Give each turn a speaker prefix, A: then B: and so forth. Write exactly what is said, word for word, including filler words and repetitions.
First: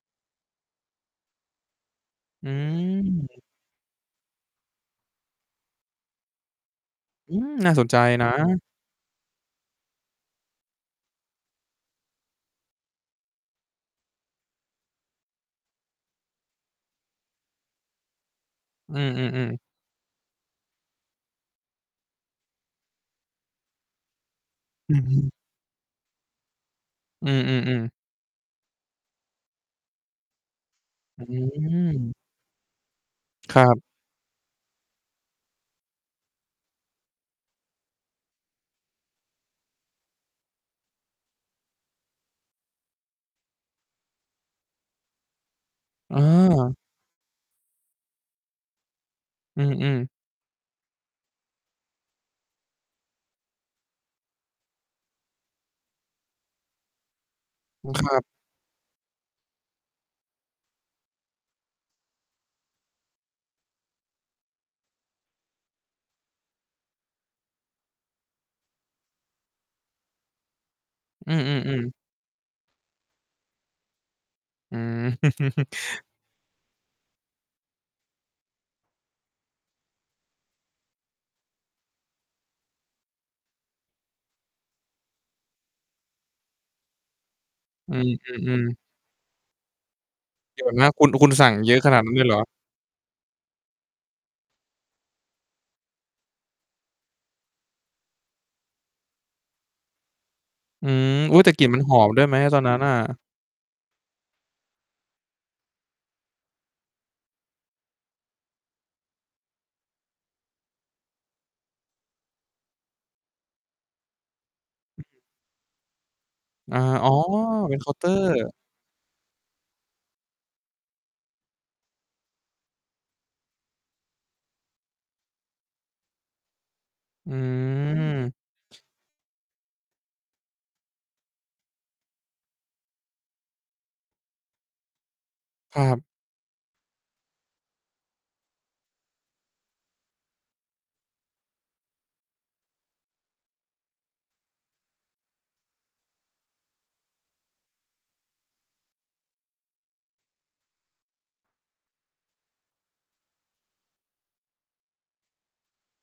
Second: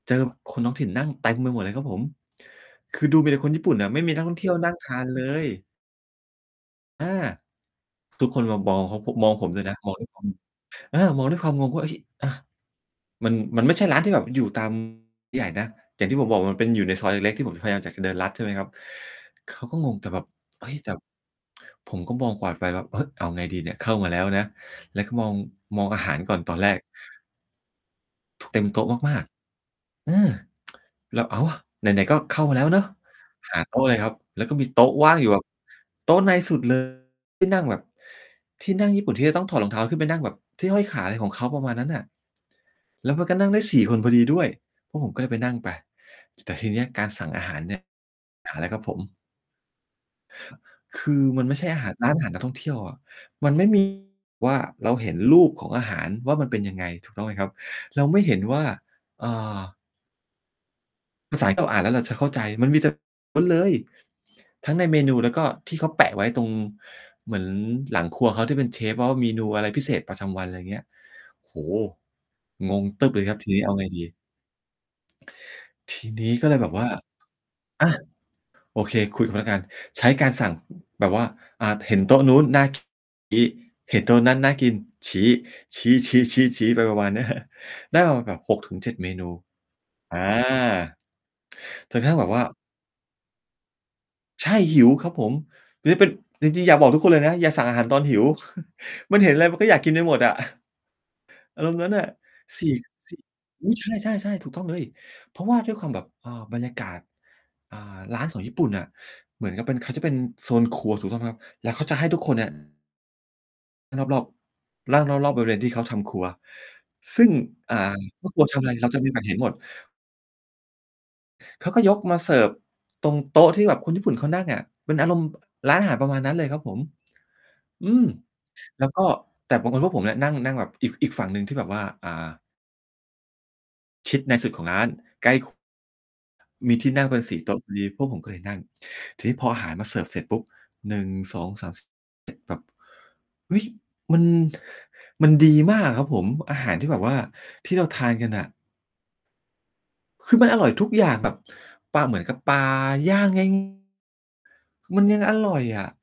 A: เจอคนท้องถิ่นนั่งเต็มไปหมดเลยครับผม
B: อื
A: คือดูมีแต่
B: ม
A: คนญี่ปุ่นน่ะ ไม่มีนักท่องเที่ยวนั่งทาน เลย อา
B: อืม น่าสนใจ
A: ท
B: น
A: ุกคนมา
B: ะ
A: มอง เขา ม มองผมด้วยนะ มองด้วยความ อา มองด้วยความงงว่า เอ๊ะ อ่า มัน มันไม่ใช่ร้านที่แบบอยู่ ตาม ใหญ่นะ อย่างที่ผมบอก มันเป็น อยู่ในซอยเล็ก ๆ ที่ผมพยายามอยากจะ ส เดินลัดใช่ไหมครับ
B: อือ
A: เข
B: ๆ ๆ
A: าก็งง แต่แบบ เฮ้ย แต่ ผมก็มองกวาดไปแบบ เฮ้ย เอาไงดีเนี่ย เข้ามาแล้วนะ
B: อื
A: แล้
B: อ
A: ว
B: ฮ
A: ก็มอ
B: ึ
A: ง มองอาหารก่อนตอนแรก
B: อือ ๆ ๆ
A: ท เต็มโต๊ะมาก ๆ อา แล
B: อ
A: ้
B: ื้
A: ว "เอาว
B: อ
A: ะ
B: ฮื
A: ไหน
B: อ
A: ๆ ก็เข้ามาแล้วเนาะ" ห
B: ค
A: า
B: ร
A: โต
B: ับ
A: ๊ะเลยครับ แล้วก็มีโต๊ะว่างอยู่แบบโต๊ะในสุด เลย ที่นั่งแบบ ที่นั่งญี่ปุ่นที่จะต้องถอดรองเท้าขึ้นไปนั่งแบบ ที่ห้อยขาอะไรของเขา ประมาณนั้นน่ะ แล้วมันก็นั่งได้ สี่ คนพอดีด้วย พวกผมก็เลยไปนั่งไป ต แต่ที
B: เออ
A: เนี้ยการสั่งอาหารเนี่ย หาแล้วครับผม
B: อือ ๆ
A: คือมันไม่ใช่อาหาร ร้านอาหารนักท่องเที่ยวอะ มันไม่ มี ว่า เราเห็นรูปของอาหารว่ามันเป็นยังไง ถูกต้องไหมครับ?
B: อือ
A: เร
B: ค
A: า
B: ร
A: ไ
B: ั
A: ม่
B: บ
A: เห็นว่า เอ่อ ภาษาที่เราอ่านแล้วเราจะเข้าใจ มันมีแต่ ล้วนเลย ทั้งในเมนูแล้วก็ที่เขาแปะไว้ตรง เหมือนหลังครัวเขา ที่เป็นเชฟ ว ว่า เมนูอะไรพิเศษประจำวัน ไรเงี้ย
B: อื
A: โอ้โฮ!
B: อ ๆ ๆ
A: งง ตึ้บเลยครับทีนี้ เอาไงดี
B: อือ
A: ทีนี้ก็เลยแบบว่า อา โอเค คุยกับพนักงาน ใช้การสั่ง แบบว่า อ่า เห็นโต๊ะนู้นน่า กิน ชี้ เห็นโต๊ะนั้นน่ากิน ชี้ ชี้ ๆ ๆ ๆ ไปประมาณ เนี้ย
B: อื
A: ได้มาแบบ หก
B: อ
A: ถ
B: ๆ
A: ึ
B: ๆ
A: งเจ็ด เมนู อา
B: เดี๋ยวนะ คุณ คุณสั่งเยอะข
A: จ
B: นา
A: น
B: ด
A: กร
B: นั
A: ะท
B: ้
A: ั
B: น
A: ่
B: เ
A: ง
B: ล
A: แบ
B: ยเ
A: บ
B: หร
A: ว
B: อ?
A: ่า ใช่ หิวครับผม นี้เป็น จริง ๆ อยากบอกทุกคนเลยนะ อย่าสั่งอาหารตอนหิว มันเห็นไรมันก็อยากกินไปหมดอะ
B: อืม อุ๊ย! แต่
A: อ
B: ก
A: า
B: ลิ่
A: ร
B: น
A: มณ
B: มั
A: ์
B: น
A: นั้
B: ห
A: น
B: อ
A: น่ะ
B: มด้วยไหมตอ
A: ส
B: น
A: ี
B: น
A: ่
B: ั้นน่ะ?
A: ซิ อุ๊ย! ใช่ ๆ ๆ ถูกต้องเลย เพราะว่าด้วยความแบบ เอ่อ บรรยากาศ อ่า ร้านของญี่ปุ่นน่ะ เหมือนกับเป็น เขาจะเป็นโซนครัว ถูกต้องไหมครับ? แล้วเขาจะให้ทุกคนเนี่ย นั่งรอบ ๆ นั
B: อ
A: ่
B: ื
A: งร
B: ม
A: อบ ๆ บริเวณที่เขาทำครัว
B: อา อ๋อ
A: ซึ่ง
B: เ
A: อ
B: ป
A: ่
B: ็
A: า
B: นเคาน์ เตอร
A: พ่อ
B: ์
A: ครัวทำไร เราจะโอกาสเห็นหมด เขาก็ยกมาเสิร์ฟตรงโต๊ะที่แบบคนญี่ปุ่นเขานั่งอะ เป็นอารมณ์ บ ร้านอาหารประมาณนั้นเลยครับผม
B: อื
A: อืม
B: ม
A: แล้วก็ แต่บังเอิญพวกผมเนี่ยนั่ง นั่งแบบอีก อีกฝั่งหนึ่งที่แบบว่า อ่า ชิดในสุดของร้าน ใกล้ ค
B: ครับ
A: มีที่นั่งเป็น สี่ โต๊ะพอดี พวกผมก็เลยนั่ง ทีนี้พออาหารมาเสิร์ฟเสร็จปุ๊บ หนึ่ง สอง สาม ส แบบ ฮึ่ย มัน มันดีมากอะครับผม อาหารที่แบบว่าที่เราทานกันน่ะ คือมันอร่อยทุกอย่าง แบบปลา เหมือนกับปลาย่าง ง่าย ค มันยังอร่อยอะ